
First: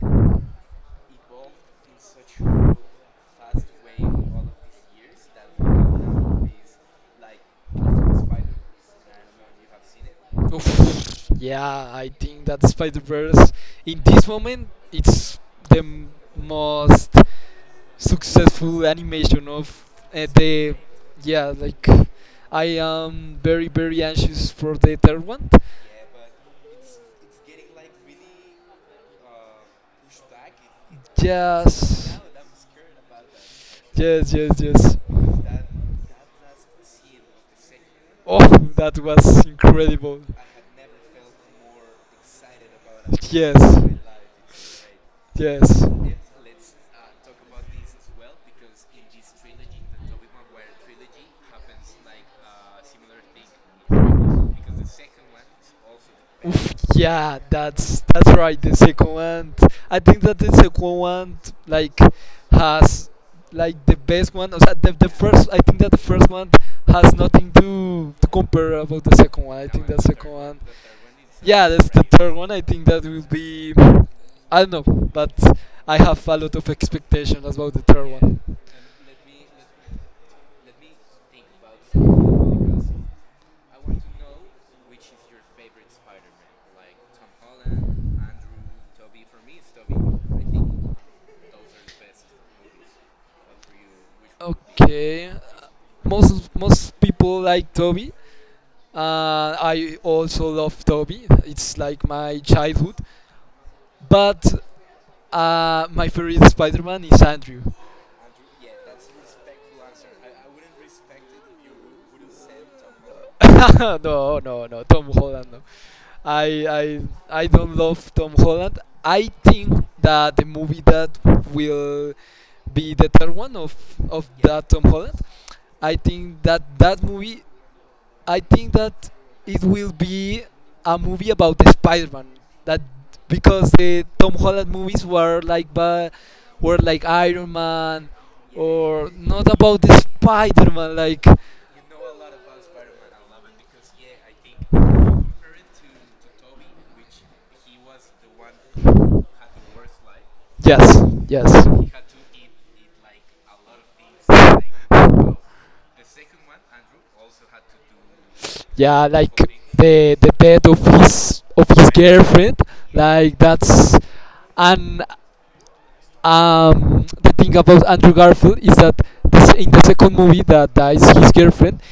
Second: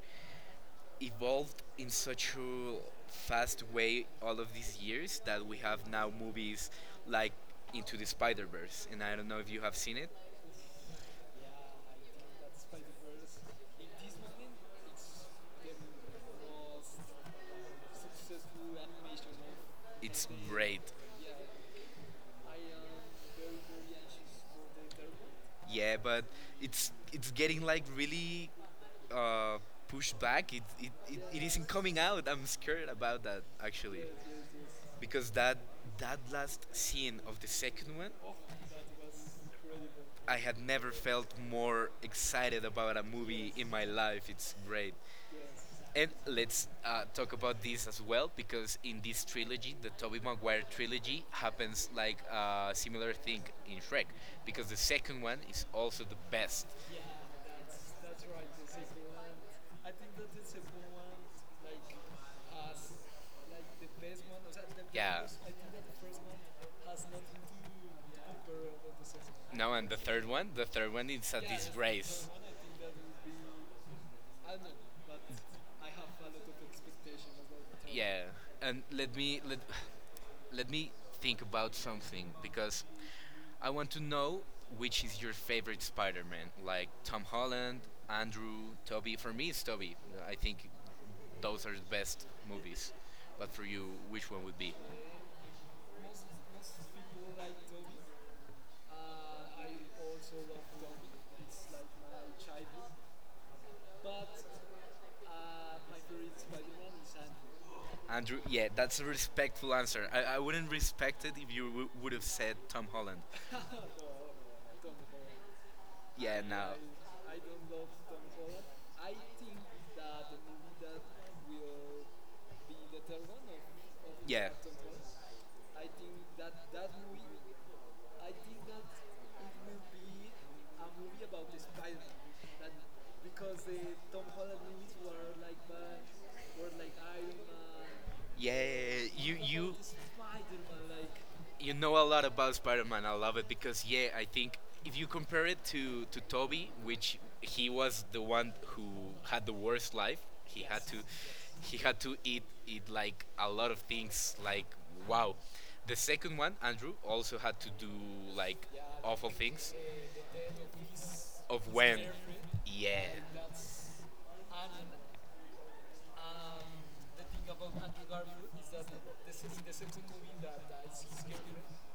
[SPEAKER 1] evolved in such a fast way all of these years that we have now movies like Into the Spider Verse, and I don't know if you have seen it.
[SPEAKER 2] Oof. Yeah, I think that Spider Verse in this moment it's the m- most successful animation of
[SPEAKER 1] It's
[SPEAKER 2] the,
[SPEAKER 1] great.
[SPEAKER 2] yeah, like, I am very very anxious for the third one.
[SPEAKER 1] Yeah, but it's getting like really uh, pushed back. It isn't coming
[SPEAKER 2] Yes,
[SPEAKER 1] out. I'm scared about that actually
[SPEAKER 2] yes, yes, yes.
[SPEAKER 1] because that last scene of the second one,
[SPEAKER 2] Oh, that was incredible.
[SPEAKER 1] I had never felt more excited about a movie in
[SPEAKER 2] Yes.
[SPEAKER 1] my life. It's great.
[SPEAKER 2] Yes.
[SPEAKER 1] And let's talk about this as well because in this trilogy, the Tobey Maguire trilogy, happens like a similar thing in Shrek because the second one is also the best.
[SPEAKER 2] Oof, yeah, that's right. The second one, I think that the second one, like, has like the best one. O sea, the
[SPEAKER 1] Yeah.
[SPEAKER 2] first, I think that the first one has nothing to compare about the second one. I
[SPEAKER 1] No,
[SPEAKER 2] think
[SPEAKER 1] and
[SPEAKER 2] that second one,
[SPEAKER 1] the third one is a
[SPEAKER 2] yeah, that's the
[SPEAKER 1] disgrace.
[SPEAKER 2] third one. I think that will be, I don't know, but I have a lot of expectations about the third
[SPEAKER 1] Yeah,
[SPEAKER 2] one.
[SPEAKER 1] and let me let me think about some because I want to know which is your favorite Spider Man, like Tom Holland, Andrew, Toby. For me, it's Toby. I think those are the best movies. But for you, which one would be?
[SPEAKER 2] Okay, most most people like Toby. I also love Toby. It's like my childhood. But my favorite Spider-Man is Andrew.
[SPEAKER 1] Andrew, yeah, that's a respectful answer. I wouldn't respect it if you would have said Tom Holland.
[SPEAKER 2] No, no, no, Tom Holland. No.
[SPEAKER 1] Yeah, no.
[SPEAKER 2] I don't love Tom Holland. I think that the movie that will be the third one of
[SPEAKER 1] Yeah.
[SPEAKER 2] that Tom Holland, I think that that movie, I think that it will be a movie about the Spider-Man. That, because the Tom Holland movies were like were like Iron Man,
[SPEAKER 1] Yeah,
[SPEAKER 2] or
[SPEAKER 1] you
[SPEAKER 2] not
[SPEAKER 1] you
[SPEAKER 2] about the Spider-Man. Like,
[SPEAKER 1] you know a lot about Spider-Man. I love it because yeah, I think if you compare it to Toby, which he was the one who had the worst life, he had to
[SPEAKER 2] yes, yes.
[SPEAKER 1] he had to eat like a lot of things. Wow. The second one, Andrew, also had to do like
[SPEAKER 2] Yeah,
[SPEAKER 1] all
[SPEAKER 2] like
[SPEAKER 1] things
[SPEAKER 2] the death of his
[SPEAKER 1] of when.
[SPEAKER 2] girlfriend.
[SPEAKER 1] Yeah,
[SPEAKER 2] Like, that's, and the thing about Andrew Garfield is that this, in the second movie that dies his girlfriend,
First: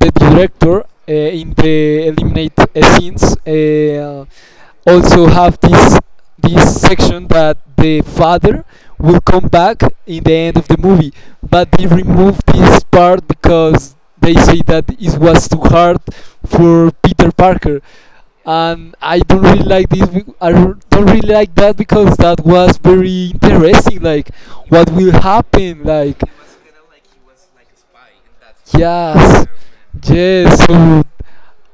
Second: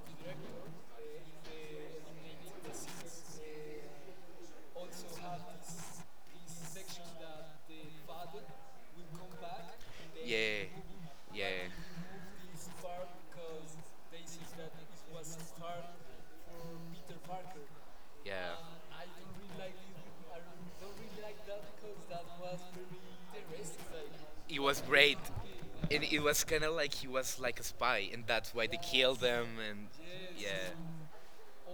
[SPEAKER 2] the director in the eliminate scenes also have this section that the father will come back in the end
[SPEAKER 1] yeah,
[SPEAKER 2] of the movie,
[SPEAKER 1] yeah,
[SPEAKER 2] but they remove this part because they say that it was too hard for Peter Parker.
[SPEAKER 1] yeah.
[SPEAKER 2] And I don't really like this. I don't really like that because that was very interesting. Like,
[SPEAKER 1] It was
[SPEAKER 2] what will
[SPEAKER 1] great.
[SPEAKER 2] happen?
[SPEAKER 1] And
[SPEAKER 2] Like,
[SPEAKER 1] it was kind of like he was like a spy, and that's why they killed
[SPEAKER 2] yes,
[SPEAKER 1] him. And
[SPEAKER 2] yes. So,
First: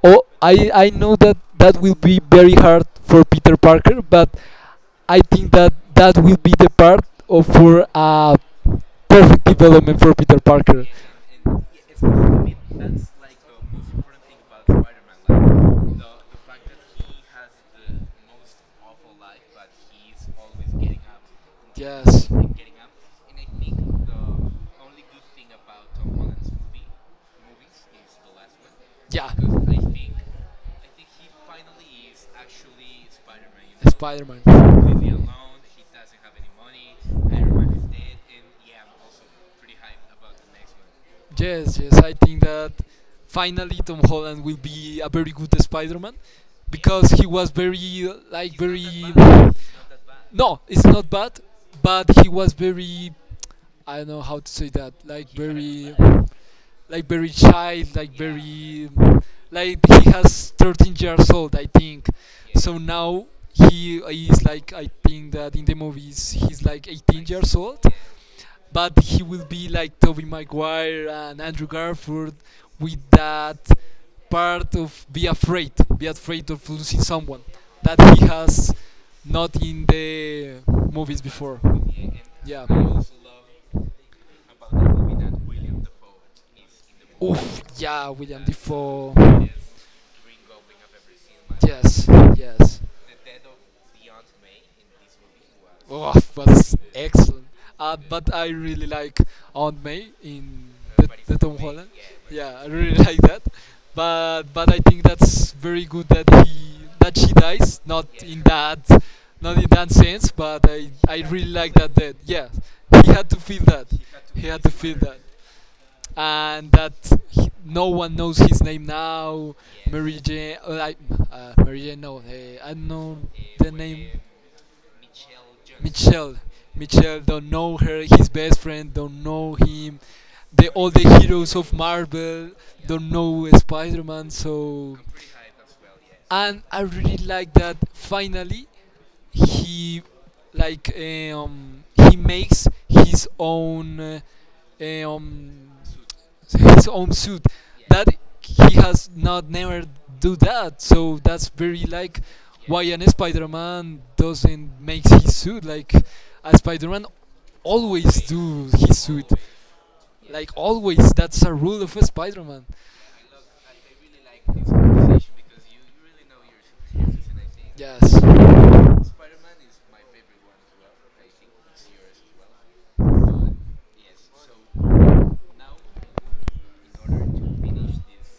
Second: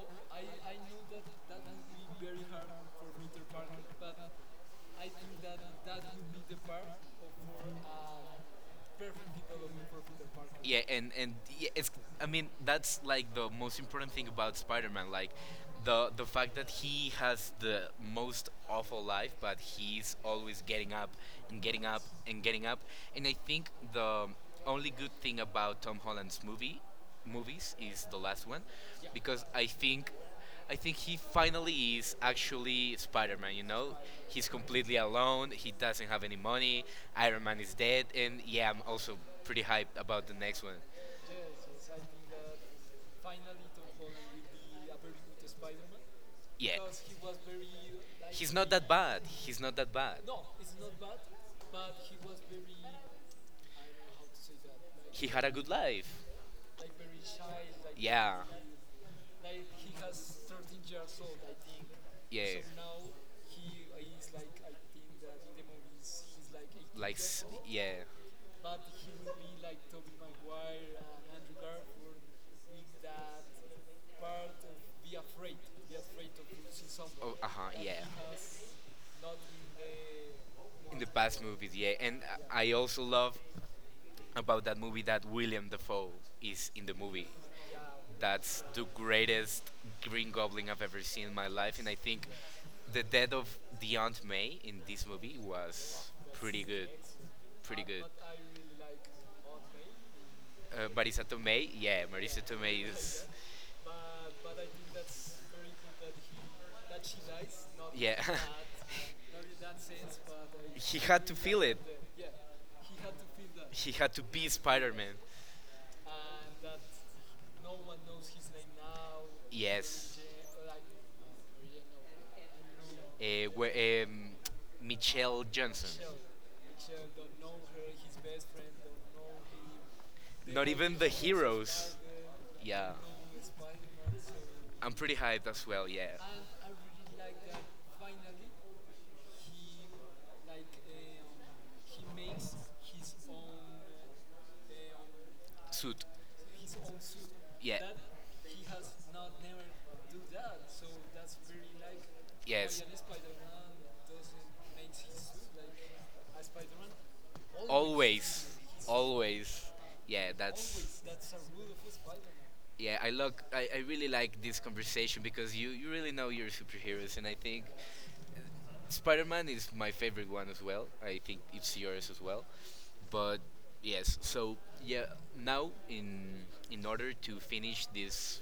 [SPEAKER 2] oh, I know that that will be very hard for Peter Parker, but I think that that will be the part of for a perfect development for Peter
[SPEAKER 1] yeah,
[SPEAKER 2] Parker.
[SPEAKER 1] and yeah, it's. I mean, that's like the most important thing about Spider-Man. Like, the fact that he has the most awful life, but he's always getting up and getting up
[SPEAKER 2] Yes.
[SPEAKER 1] and getting up. And I think the only good thing about Tom Holland's movies is the last one,
[SPEAKER 2] Yeah,
[SPEAKER 1] because I think he finally is actually Spider-Man. You know,
[SPEAKER 2] Spider-Man.
[SPEAKER 1] he's completely alone. He doesn't have any money. Iron Man is dead, and yeah, I'm also pretty hyped about
[SPEAKER 2] One.
[SPEAKER 1] the next one.
[SPEAKER 2] Yes, yes, I think that finally Tom Holland will be a very good Spider-Man
[SPEAKER 1] Yeah,
[SPEAKER 2] because he was very like.
[SPEAKER 1] he's
[SPEAKER 2] He's
[SPEAKER 1] not that
[SPEAKER 2] very.
[SPEAKER 1] bad. He's not that bad.
[SPEAKER 2] No, it's not bad, but he was very, I don't know how to say that.
[SPEAKER 1] He had a good life.
[SPEAKER 2] Like very child, like
[SPEAKER 1] Yeah, so
[SPEAKER 2] very, like he has 13 years old, I think.
[SPEAKER 1] yeah.
[SPEAKER 2] So now he is like, I think that in the movies he's like
[SPEAKER 1] Like,
[SPEAKER 2] 18 years old,
[SPEAKER 1] yeah.
[SPEAKER 2] but he will be like Toby Maguire and Andrew Garfield with that part of be afraid of losing
[SPEAKER 1] Oh,
[SPEAKER 2] someone
[SPEAKER 1] uh huh,
[SPEAKER 2] that
[SPEAKER 1] yeah.
[SPEAKER 2] he has not in the
[SPEAKER 1] the In the
[SPEAKER 2] movies
[SPEAKER 1] past
[SPEAKER 2] before.
[SPEAKER 1] movies, yeah. And
[SPEAKER 2] Yeah.
[SPEAKER 1] I also love about that movie that William Dafoe is in the movie.
[SPEAKER 2] Oof, yeah, William
[SPEAKER 1] That's the
[SPEAKER 2] Defoe.
[SPEAKER 1] greatest Green Goblin I've ever seen in my life, and I
[SPEAKER 2] Yes,
[SPEAKER 1] think
[SPEAKER 2] yes.
[SPEAKER 1] the death of the Aunt May in this movie was
[SPEAKER 2] Oh,
[SPEAKER 1] pretty
[SPEAKER 2] that's
[SPEAKER 1] good,
[SPEAKER 2] excellent.
[SPEAKER 1] pretty good.
[SPEAKER 2] But I really like Aunt May in
[SPEAKER 1] Marisa
[SPEAKER 2] the Tom
[SPEAKER 1] Tomei,
[SPEAKER 2] Holland.
[SPEAKER 1] yeah, Marisa
[SPEAKER 2] Yeah, I
[SPEAKER 1] Tomei
[SPEAKER 2] really like
[SPEAKER 1] is,
[SPEAKER 2] that. But I think that's very good that he that she dies. Not
[SPEAKER 1] yeah.
[SPEAKER 2] in that, not in that sense. But I
[SPEAKER 1] He had to
[SPEAKER 2] really
[SPEAKER 1] feel
[SPEAKER 2] like
[SPEAKER 1] it.
[SPEAKER 2] that. That, yeah, he had to feel that.
[SPEAKER 1] He had to
[SPEAKER 2] He
[SPEAKER 1] be
[SPEAKER 2] had to feel
[SPEAKER 1] Spider-Man.
[SPEAKER 2] that. And that no one knows his name now.
[SPEAKER 1] Yes.
[SPEAKER 2] Mary Jane, Mary Jane, no, I know
[SPEAKER 1] eh,
[SPEAKER 2] the
[SPEAKER 1] we-
[SPEAKER 2] name.
[SPEAKER 1] em, Michelle Johnson.
[SPEAKER 2] Michelle, Michelle don't know her. His best friend don't know him.
[SPEAKER 1] Not
[SPEAKER 2] The All
[SPEAKER 1] even
[SPEAKER 2] the
[SPEAKER 1] the
[SPEAKER 2] heroes of
[SPEAKER 1] heroes.
[SPEAKER 2] Marvel
[SPEAKER 1] Yeah,
[SPEAKER 2] don't know Spider-Man.
[SPEAKER 1] I'm
[SPEAKER 2] So,
[SPEAKER 1] pretty hyped as well. Yeah.
[SPEAKER 2] and
[SPEAKER 1] And
[SPEAKER 2] I really like that. Finally, he like he makes
[SPEAKER 1] um, suit.
[SPEAKER 2] his own suit
[SPEAKER 1] Yeah.
[SPEAKER 2] that he has not never do that. So that's very like, why an Spider-Man doesn't make his suit? Like a Spider-Man always
[SPEAKER 1] Always,
[SPEAKER 2] do his suit,
[SPEAKER 1] always. Yeah,
[SPEAKER 2] like
[SPEAKER 1] that's
[SPEAKER 2] always, that's a rule of a Spider-Man.
[SPEAKER 1] yeah. I look. I really like this conversation because you really know your superheroes, and I think
[SPEAKER 2] Yes,
[SPEAKER 1] Spider-Man is my favorite one as well. I think it's yours as well. But yes, so yeah. Now in order to finish this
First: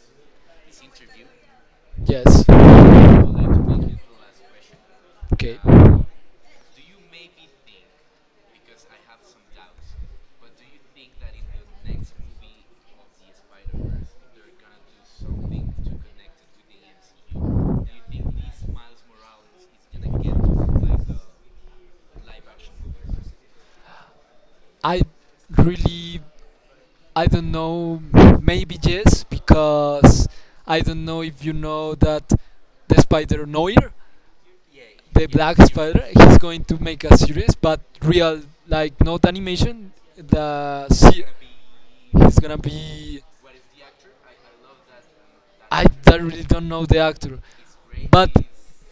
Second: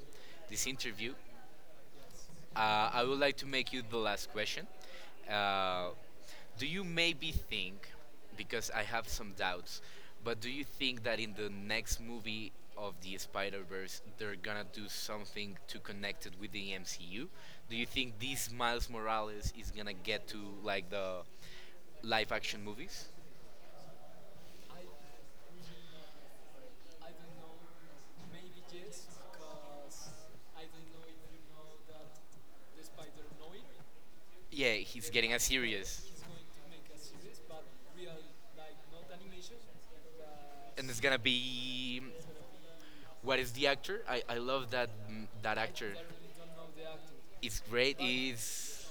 [SPEAKER 1] interview,
[SPEAKER 2] yes.
[SPEAKER 1] I would like to make you the last question.
[SPEAKER 2] Okay.
[SPEAKER 1] Uh, do you maybe think, because I have some doubts, but do you think that in the next movie of the Spider Verse, they're gonna do something to connect it with the MCU? Do you think this Miles Morales is gonna get to like the live action movies?
[SPEAKER 2] I Really, I don't know, maybe yes because I don't know if you know that the Spider Noir,
[SPEAKER 1] Yeah, he's
[SPEAKER 2] the
[SPEAKER 1] getting a
[SPEAKER 2] black spider,
[SPEAKER 1] series,
[SPEAKER 2] he's going to make a series but real, like
[SPEAKER 1] and
[SPEAKER 2] not animation, the
[SPEAKER 1] it's gonna
[SPEAKER 2] se-
[SPEAKER 1] be.
[SPEAKER 2] he's gonna be,
[SPEAKER 1] What is the actor? I love that, that
[SPEAKER 2] I,
[SPEAKER 1] actor.
[SPEAKER 2] I really don't know the actor,
[SPEAKER 1] It's great.
[SPEAKER 2] but.
[SPEAKER 1] Is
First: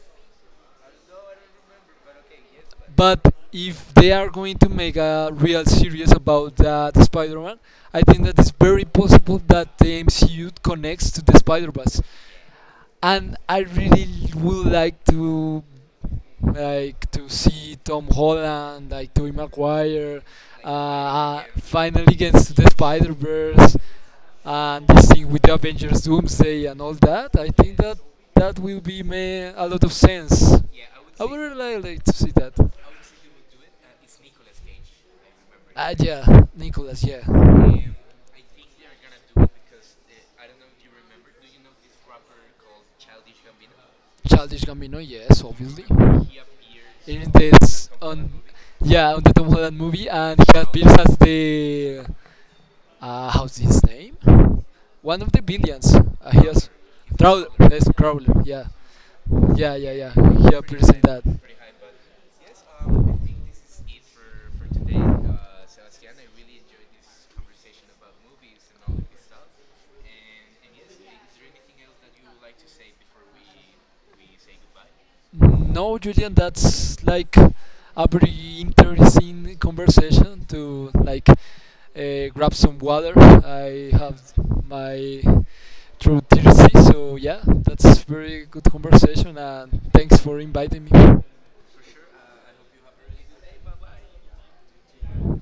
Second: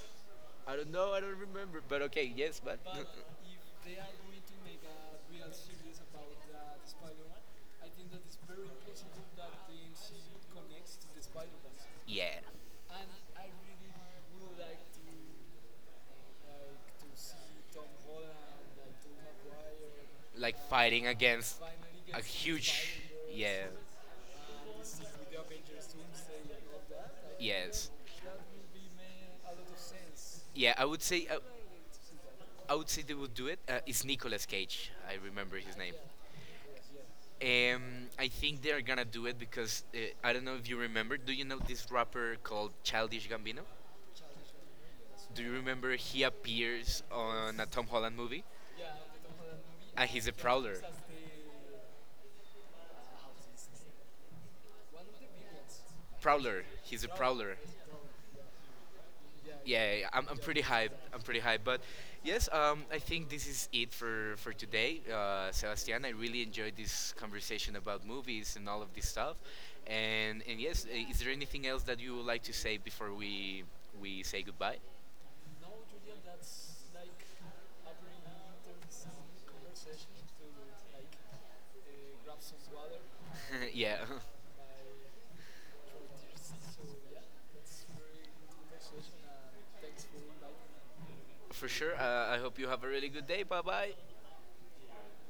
[SPEAKER 1] I don't know. I don't remember. But okay. Yes. But
[SPEAKER 2] But if they are going to make a real series about that Spider-Man, I think that it's very possible that the MCU connects to the Spider-Verse,
[SPEAKER 1] yeah,
[SPEAKER 2] and I really would like to see Tom Holland, like Tobey Maguire,
[SPEAKER 1] like fighting against
[SPEAKER 2] finally gets to the
[SPEAKER 1] huge.
[SPEAKER 2] Spider
[SPEAKER 1] Yeah.
[SPEAKER 2] Verse, and this thing with the Avengers Doomsday and all that. I think
[SPEAKER 1] Yes.
[SPEAKER 2] that that will be made a lot of sense.
[SPEAKER 1] Yeah. I would
[SPEAKER 2] I
[SPEAKER 1] say.
[SPEAKER 2] would really like, to see that.
[SPEAKER 1] I would say they would do it. It's Nicolas Cage. I remember his name.
[SPEAKER 2] Ah, yeah, Nicholas, yeah.
[SPEAKER 1] I think they are gonna do it because I don't know if you remember. Do you know this rapper called Childish Gambino?
[SPEAKER 2] Childish Gambino,
[SPEAKER 1] Do
[SPEAKER 2] yes,
[SPEAKER 1] you
[SPEAKER 2] obviously.
[SPEAKER 1] remember he appears
[SPEAKER 2] In
[SPEAKER 1] on a Tom
[SPEAKER 2] this,
[SPEAKER 1] Holland
[SPEAKER 2] on,
[SPEAKER 1] movie?
[SPEAKER 2] yeah, on the Tom Holland
[SPEAKER 1] And
[SPEAKER 2] movie,
[SPEAKER 1] he's a
[SPEAKER 2] and he
[SPEAKER 1] prowler.
[SPEAKER 2] appears as the how's his name? One of the billions. He
[SPEAKER 1] Prowler.
[SPEAKER 2] has.
[SPEAKER 1] He's a
[SPEAKER 2] Crowler.
[SPEAKER 1] prowler.
[SPEAKER 2] Yes, Crowler. Yeah,
[SPEAKER 1] Yeah,
[SPEAKER 2] yeah, yeah,
[SPEAKER 1] yeah, yeah.
[SPEAKER 2] yeah.
[SPEAKER 1] I'm
[SPEAKER 2] He
[SPEAKER 1] pretty
[SPEAKER 2] appears
[SPEAKER 1] hyped.
[SPEAKER 2] in
[SPEAKER 1] I'm
[SPEAKER 2] that.
[SPEAKER 1] pretty hyped. But yes, I think this is it for, today. Sebastian, I really enjoyed this conversation about movies and all of this stuff. And yes, is there anything else that you would like to say before we say goodbye?
[SPEAKER 2] No, Julian, that's like a very interesting conversation. To, like, grab some water. I
[SPEAKER 1] Yeah.
[SPEAKER 2] have my through thirsty, so yeah, that's very good conversation, and thanks for inviting me.
[SPEAKER 1] For sure. I hope you have a really good day. Bye bye.